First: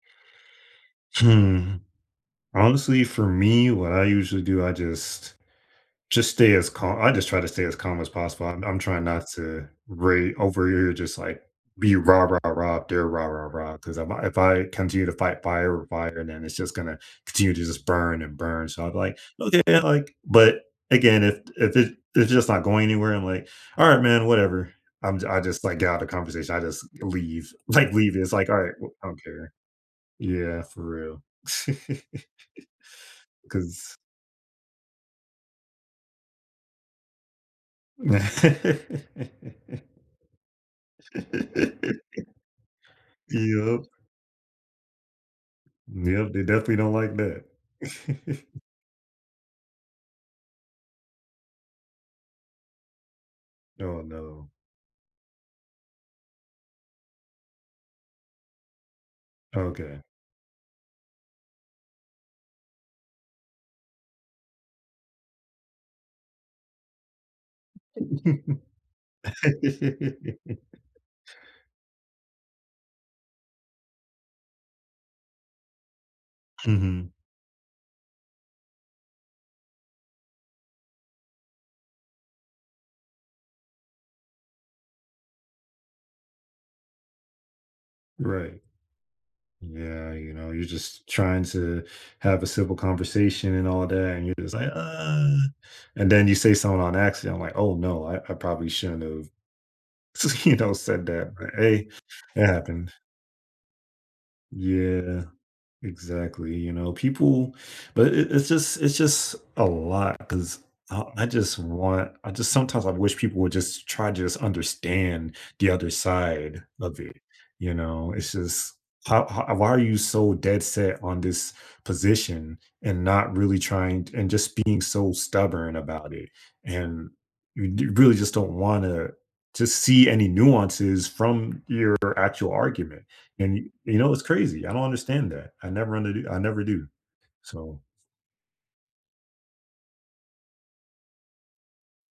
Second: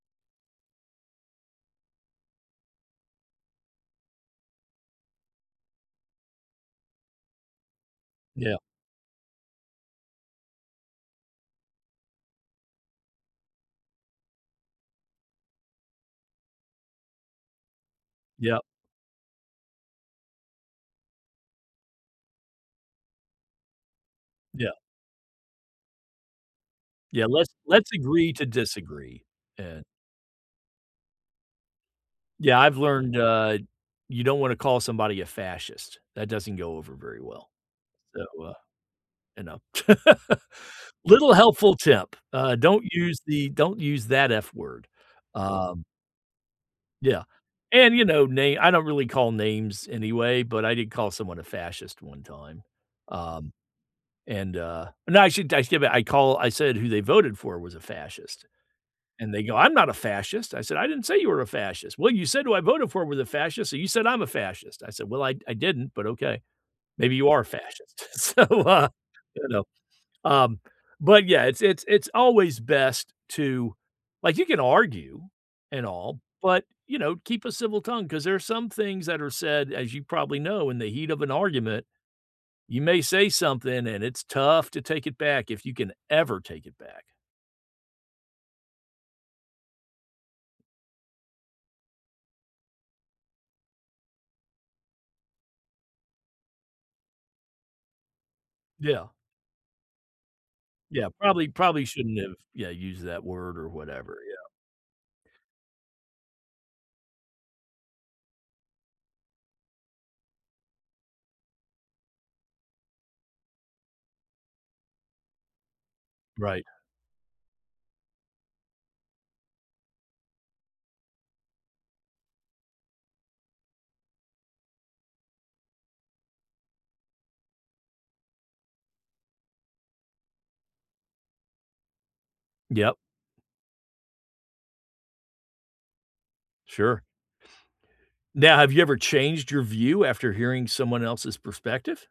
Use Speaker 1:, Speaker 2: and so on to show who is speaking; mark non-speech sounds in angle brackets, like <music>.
Speaker 1: Hmm. Honestly, for me, what I usually do, I just just stay as cal I just try to stay as calm as possible.
Speaker 2: Yeah.
Speaker 1: I'm I'm trying not to rai over here, you're just like, be rah-rah-rah if they're rah-rah-rah 'cause if I if I continue to fight fire with fire, then it's just gonna continue to just burn and
Speaker 2: Yep.
Speaker 1: burn. So I'm like, "Okay," like, but again, if i if it it's just not going anywhere, I'm like, "Alright, man,
Speaker 2: Yeah.
Speaker 1: whatever." I'm I just, like, get out of conversation, I just g
Speaker 2: Yeah,
Speaker 1: leave,
Speaker 2: let's let's
Speaker 1: like, leave. It's
Speaker 2: agree to
Speaker 1: like, alright, w I don't
Speaker 2: disagree,
Speaker 1: care.
Speaker 2: an
Speaker 1: Yeah, for real. <laughs>
Speaker 2: Yeah, I've learned, uh,
Speaker 1: 'Cause
Speaker 2: you don't wanna call somebody a fascist. That doesn't go over very well. So, uh, you know, <laughs> little helpful
Speaker 1: <laughs>
Speaker 2: tip. Uh, don't use the don't
Speaker 1: Yep.
Speaker 2: use that f word, um
Speaker 1: Yep, they definitely don't like
Speaker 2: Yeah,
Speaker 1: that.
Speaker 2: and, you know, na
Speaker 1: <chuckles>
Speaker 2: I don't really call names anyway, but I did call someone a fascist one time, um,
Speaker 1: Oh, no.
Speaker 2: and, uh No, I should, I <unintelligible> I called I said who they voted for was a fascist, and they go,
Speaker 1: Oh,
Speaker 2: "I'm not a
Speaker 1: okay.
Speaker 2: fascist." I said, "I didn't say you were a fascist." "Well you said who I voted for was a fascist, so you said I'm a fascist." I said, "Well, I I didn't, but okay. Maybe you are a fascist." So, uh, you know? Um,
Speaker 1: <laughs>
Speaker 2: but, yeah, it's it's it's always best to like, you can argue and all, but, you
Speaker 1: Mhm.
Speaker 2: know, keep a civil tongue, 'cause there are some things that are said, as you probably know, in the heat of an argument, you may say something, and it's tough to take it back if you can ever take it back.
Speaker 1: Right. Yeah, you know, you're just trying to have a simple conversation and all that, and you're just like, "Uh" And then you say something on accident, like, "Oh, no. I I probably shouldn't
Speaker 2: Yeah.
Speaker 1: have s you know, said
Speaker 2: Yeah,
Speaker 1: that."
Speaker 2: probably
Speaker 1: But,
Speaker 2: probably
Speaker 1: hey,
Speaker 2: shouldn't have,
Speaker 1: it
Speaker 2: yeah,
Speaker 1: happened.
Speaker 2: used that word or whatever, yeah.
Speaker 1: Yeah, exactly, you know, people but it it it's just it's just a lot 'cause, uh, I just want I just sometimes I wish people would just try to just understand the other side
Speaker 2: Right.
Speaker 1: of it, you know? It's just how ho why are you so dead set on this position and not really trying t and just being so stubborn about it? And, you d you really just don't wanna to see any nuances from your actual
Speaker 2: Yep.
Speaker 1: argument. And, yo you know, it's crazy, I don't understand that. I never under d I never do,
Speaker 2: Sure.
Speaker 1: so
Speaker 2: Now, have you ever changed your view after hearing someone else's perspective?